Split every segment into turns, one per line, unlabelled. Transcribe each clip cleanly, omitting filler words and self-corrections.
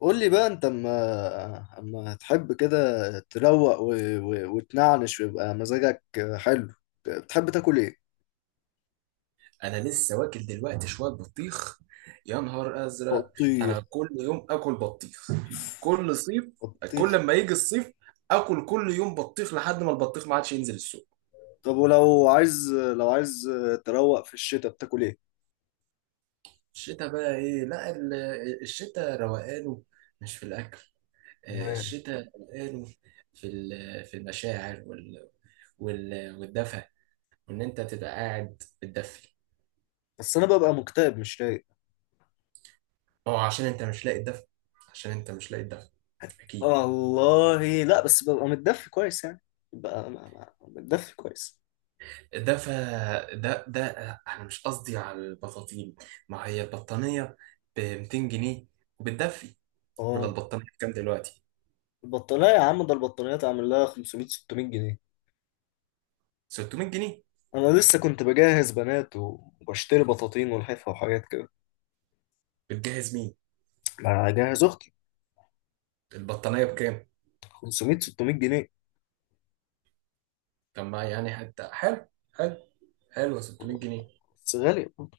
قول لي بقى، انت اما تحب كده تروق وتنعنش ويبقى مزاجك حلو. بتحب تاكل ايه؟
انا لسه واكل دلوقتي شويه بطيخ. يا نهار ازرق!
بطيخ؟
انا كل يوم اكل بطيخ كل صيف. كل
بطيخ؟
لما يجي الصيف اكل كل يوم بطيخ لحد ما البطيخ ما عادش ينزل السوق.
طب ولو عايز، لو عايز تروق في الشتاء، بتاكل ايه؟
الشتاء بقى ايه؟ لا ال- الشتاء روقانه، مش في الاكل.
مال.
الشتاء روقانه في المشاعر والدفى، وان انت تبقى قاعد بتدفي.
بس انا ببقى مكتئب، مش رايق.
هو عشان انت مش لاقي الدفى. عشان انت مش لاقي الدفى، اكيد.
والله لا، بس ببقى متدفي كويس يعني. ببقى متدفي كويس.
ده ف ده ده انا مش قصدي على البطاطين. ما هي البطانيه ب 200 جنيه وبتدفي. ولا
اه.
البطانيه بكام دلوقتي؟
البطانية يا عم، ده البطانية تعمل لها 500 600 جنيه.
600 جنيه؟
انا لسه كنت بجهز بنات وبشتري بطاطين ولحفة وحاجات.
بتجهز مين؟
اجهز اختي.
البطانيه بكام؟
500 600 جنيه.
طب ما يعني حتى حلو، حلو. حلو 600 جنيه.
بس غالية برضه.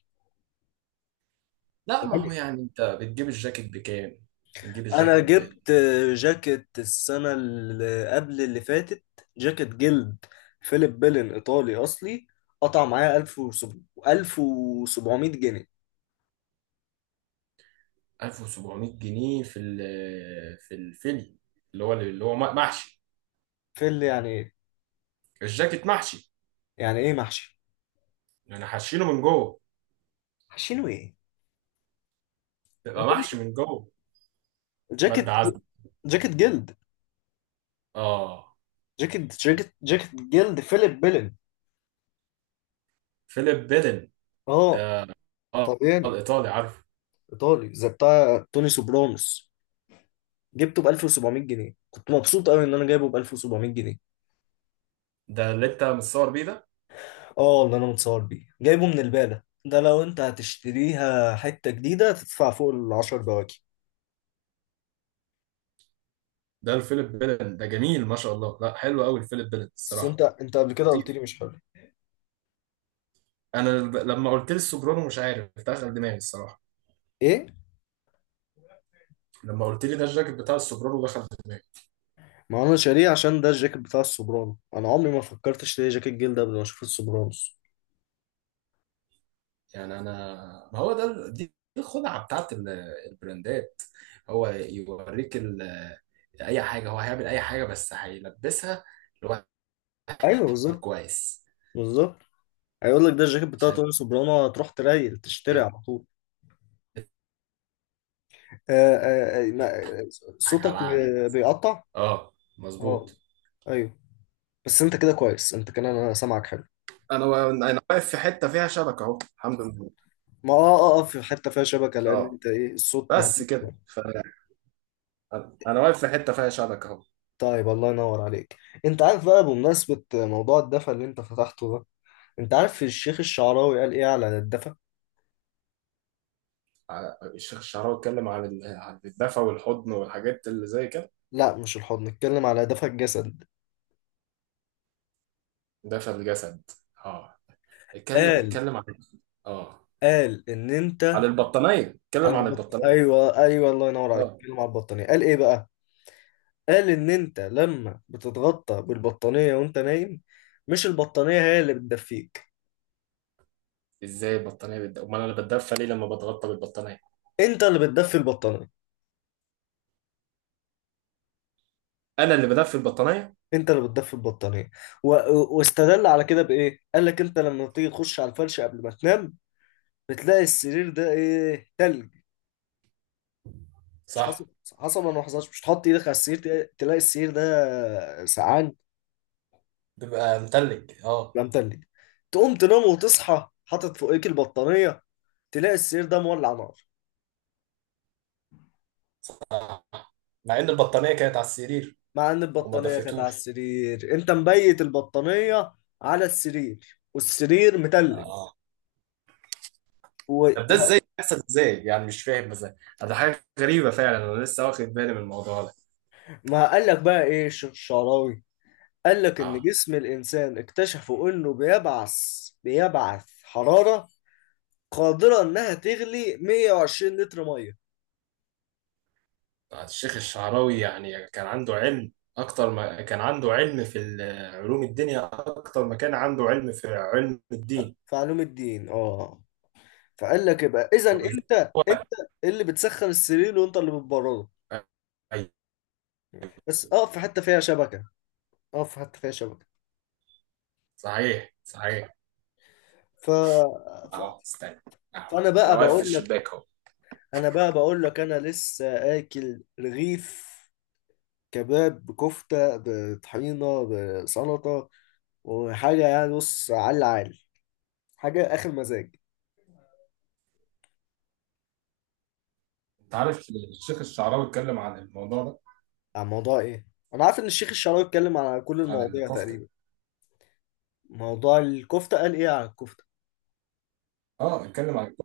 لا ما هو
غالية.
يعني انت بتجيب الجاكيت بكام؟ بتجيب
انا
الجاكيت ب
جبت جاكيت السنة اللي قبل اللي فاتت. جاكيت جلد فيليب بيلن ايطالي اصلي. قطع معايا 1700 جنيه.
1700 جنيه في ال في الفيلي، اللي هو محشي.
في اللي يعني ايه؟
الجاكيت محشي،
يعني ايه محشي؟
انا حاشينه من جوه.
محشينه ايه؟ أنت
تبقى
بتقول
محشي من
إيه؟
جوه،
جاكيت
مادة
ج-
عزم.
جاكيت جلد.
اه،
جاكيت جلد فيليب بيلن.
فيليب بيدن
اه.
ده. اه،
طب يعني.
الايطالي، عارفه.
ايطالي زي بتاع توني سوبرانوس. جبته ب 1700 جنيه، كنت مبسوط قوي ان انا جايبه ب 1700 جنيه.
ده اللي انت متصور بيه ده.
اه، اللي انا متصور بيه جايبه من البالة. ده لو انت هتشتريها حتة جديدة تدفع فوق ال 10 بواكي.
ده الفيليب بيدن ده جميل ما شاء الله، لا حلو قوي الفيليب بيدن
بس انت
الصراحه.
انت قبل كده قلت لي
خطير!
مش حلو.
انا لما قلت لي السوبرانو مش عارف دخل دماغي الصراحه.
ايه؟
لما قلت لي ده الجاكيت بتاع السوبرانو دخل دماغي.
ما انا شاريه عشان ده الجاكيت بتاع السوبرانو. انا عمري ما فكرت اشتري جاكيت جلد قبل ما اشوف السوبرانوس.
يعني انا، ما هو ده دي الخدعه بتاعت البراندات. هو يوريك اي حاجه، هو هيعمل اي حاجه بس هيلبسها لواحد
ايوه بالظبط.
كويس
بالظبط. هيقول لك ده الجاكيت بتاع
عشان
توني سوبرانو، هتروح تريل تشتري
يضحك
على طول. آه آه آه ما- صوتك
على عقلك.
بيقطع.
اه
اه.
مظبوط.
ايوه. بس انت كده كويس، انت كده انا سامعك حلو.
انا واقف في حته فيها شبكه اهو الحمد لله.
ما اه اه اه، في حته فيها شبكه، لان
اه،
انت ايه، الصوت
بس
مهدي
كده
شويه.
انا واقف في حته فيها شبكه اهو.
طيب الله ينور عليك. انت عارف بقى، بمناسبه موضوع الدفا اللي انت فتحته ده، انت عارف الشيخ الشعراوي قال ايه على الدفا؟
الشيخ الشعراوي اتكلم عن عن الدفى والحضن والحاجات اللي زي كده.
لا، مش الحضن، نتكلم على دفا الجسد.
دفى الجسد. اه، اتكلم
قال
اتكلم عن، اه،
قال ان انت.
عن البطانيه.
على
اتكلم عن
البط...
البطانيه.
ايوه ايوه، الله ينور عليك،
اه.
اتكلم على البطانيه. قال ايه بقى؟ قال ان انت لما بتتغطى بالبطانيه وانت نايم، مش البطانيه هي اللي بتدفيك.
ازاي البطانيه امال انا بتدفى ليه لما بتغطى بالبطانيه؟
انت اللي بتدفي البطانيه.
انا اللي بدفي البطانيه؟
انت اللي بتدفي البطانيه واستدل على كده بايه. قال لك انت لما تيجي تخش على الفرش قبل ما تنام، بتلاقي السرير ده ايه؟ تلج. مش حصل؟
صح،
حصل ولا ما حصلش؟ مش تحط ايدك على السرير، تلاقي السرير ده سقعان؟
بيبقى متلج اه.
لا، متلج. تقوم تنام وتصحى حاطط فوقيك البطانيه، تلاقي السرير ده مولع نار.
آه. مع ان البطانيه كانت على السرير
مع ان
وما
البطانيه كانت على
دفتوش.
السرير. انت مبيت البطانيه على السرير والسرير متلج و...
طب ده
و...
ازاي بيحصل؟ ازاي يعني؟ مش فاهم مثلا. ده حاجه غريبه فعلا، انا لسه واخد بالي من الموضوع ده.
ما قال لك بقى ايه الشيخ الشعراوي؟ قال لك إن
اه.
جسم الإنسان اكتشفوا إنه بيبعث حرارة قادرة إنها تغلي 120 لتر مية.
الشيخ الشعراوي يعني كان عنده علم اكتر ما كان عنده علم في علوم الدنيا اكتر ما كان عنده علم في علم الدين.
في علوم الدين، آه. فقال لك يبقى إذا
ولذلك
أنت،
هو،
أنت اللي بتسخن السرير وأنت اللي بتبرده.
أيوة.
بس أقف في حتة فيها شبكة. أقف في حتة فيها شبكة.
صحيح صحيح.
ف... ف...
اهو استنى، اهو
فأنا
انا
بقى
واقف في
بقول لك.
الشباك اهو.
أنا بقى بقول لك أنا لسه آكل رغيف كباب بكفتة بطحينة بسلطة وحاجة يعني، بص على العال، حاجة آخر مزاج.
انت عارف الشيخ الشعراوي اتكلم عن الموضوع ده؟
عن موضوع إيه؟ أنا عارف إن الشيخ الشعراوي اتكلم على كل
عن
المواضيع
الكفته.
تقريبا. موضوع الكفتة، قال إيه على الكفتة؟
اه اتكلم عن،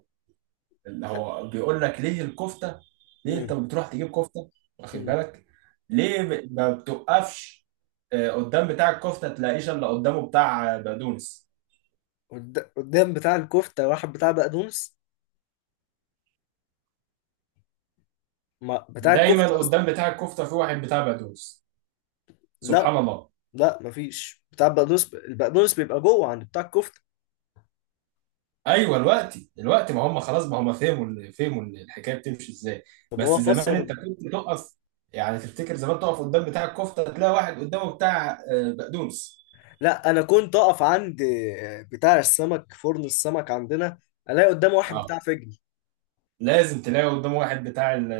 اللي هو بيقول لك ليه الكفته؟ ليه انت
امم
بتروح تجيب كفته؟ واخد
امم
بالك؟ ليه ما بتوقفش قدام بتاع الكفته تلاقيش الا قدامه بتاع بقدونس؟
قدام بتاع الكفتة واحد بتاع بقدونس؟ ما بتاع الكفتة
دايما
أصلا.
قدام بتاع الكفته في واحد بتاع بقدونس.
لا،
سبحان الله!
مفيش بتاع البقدونس. ب... البقدونس بيبقى جوه عند بتاع الكفتة.
ايوه الوقت، الوقت ما هم خلاص، ما هم فهموا الحكايه بتمشي ازاي.
طب هو
بس زمان
فسر؟
انت كنت تقف، يعني تفتكر زمان تقف قدام بتاع الكفته تلاقي واحد قدامه بتاع بقدونس؟
لا أنا كنت أقف عند بتاع السمك، فرن السمك عندنا، ألاقي قدام واحد
اه،
بتاع فجل.
لازم تلاقي قدامه واحد بتاع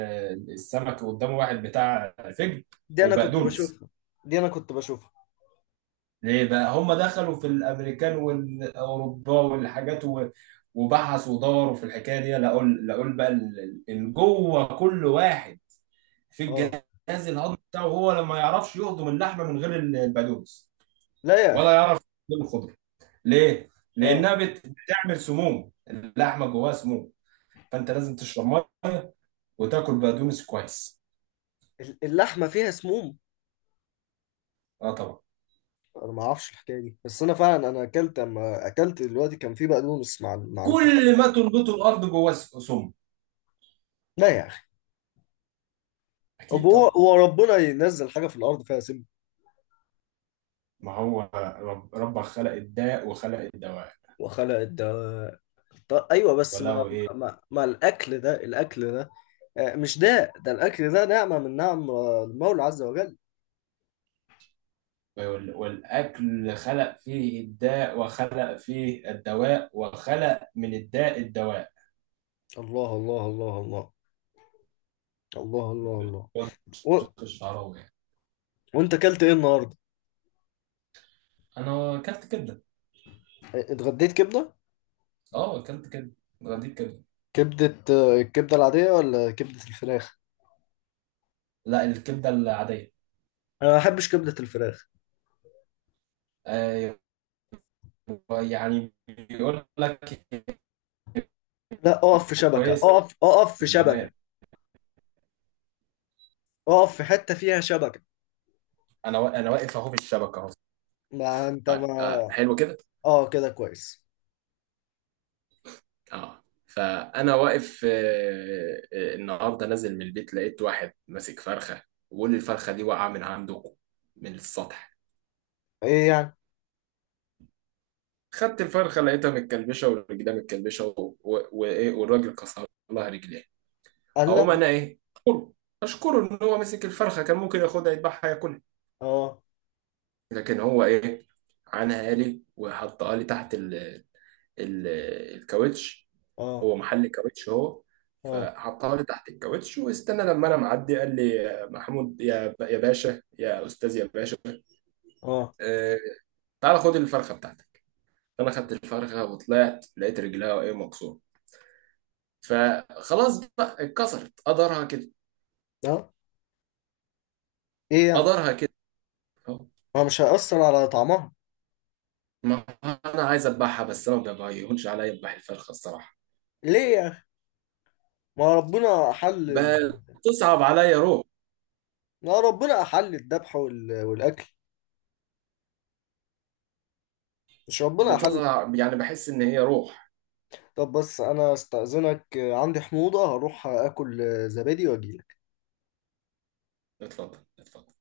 السمك وقدامه واحد بتاع فجل
دي أنا كنت
وبقدونس.
بشوفها. دي أنا كنت بشوفها.
ليه بقى هم دخلوا في الامريكان والاوروبا والحاجات وبحثوا ودوروا في الحكايه دي؟ لقوا بقى جوه كل واحد في
أه.
الجهاز الهضمي بتاعه هو لما يعرفش يهضم اللحمه من غير البقدونس
لا يا
ولا
أخي.
يعرف يهضم الخضره. ليه؟
أه.
لانها بتعمل سموم، اللحمه جواها سموم. فانت لازم تشرب ميه وتاكل بقدونس كويس.
اللحمة فيها سموم.
اه طبعا.
انا ما اعرفش الحكايه دي، بس انا فعلا انا اكلت اما اكلت دلوقتي كان في بقدونس مع الكوره.
كل ما تنبته الارض جواه سم.
لا يا اخي. طب
اكيد
هو،
طبعا.
هو ربنا ينزل حاجه في الارض فيها سم؟
ما هو ربك خلق الداء وخلق الدواء.
وخلق الدواء. طب ايوه بس ما،
ولو ايه،
الاكل ده، الاكل ده، مش ده، ده الاكل ده نعمه من نعم المولى عز وجل.
والاكل خلق فيه الداء وخلق فيه الدواء وخلق من الداء الدواء.
الله الله الله الله. الله الله الله. و...
شق الشعراوي يعني.
وانت اكلت ايه النهارده؟
انا اكلت كبده.
اتغديت كبده؟
اه اكلت كبده، دي كبده.
كبده الكبده العاديه ولا كبده الفراخ؟
لا الكبده العاديه.
انا ما بحبش كبده الفراخ.
آه. يعني بيقول لك
لا اقف في شبكة.
كويسه
اقف اقف في شبكة.
البنات.
اقف في حتة فيها شبكة.
انا واقف اهو في الشبكه اهو.
ما انت
طيب،
ما.
آه حلو كده.
اه كده كويس.
اه، فانا واقف، النهارده نازل من البيت لقيت واحد ماسك فرخه، وبيقول لي الفرخه دي واقعه من عندكم، من السطح.
ايه يعني؟
خدت الفرخه لقيتها متكلبشه والرجلها متكلبشه وايه، والراجل كسر لها رجليها.
قال
اقوم
لا.
انا ايه، اشكره. اشكره ان هو مسك الفرخه، كان ممكن ياخدها يذبحها ياكلها.
اه
لكن هو ايه، عنها لي وحطها لي تحت ال ال الكاوتش،
اه
هو محل كاوتش هو.
اه
فحطها لي تحت الكاوتش واستنى لما انا معدي، قال لي يا محمود، يا باشا، يا استاذ يا باشا،
اه
آه، تعالى خد الفرخه بتاعتك. فانا خدت الفرخه وطلعت لقيت رجلها ايه، مكسوره. فخلاص بقى اتكسرت، قدرها كده.
اه. ايه يعني؟
قدرها كده. أهو.
ما مش هيأثر على طعمها.
ما هو انا عايز اذبحها بس انا ما بيهونش عليا اذبح الفرخه الصراحه.
ليه يا اخي؟ ما ربنا احل ال...
بتصعب عليا، روح.
ما ربنا احل الذبح وال... والاكل. مش ربنا احل؟
بتصعب، يعني بحس ان هي روح.
طب بس انا استأذنك، عندي حموضة، هروح اكل زبادي واجي.
اتفضل اتفضل.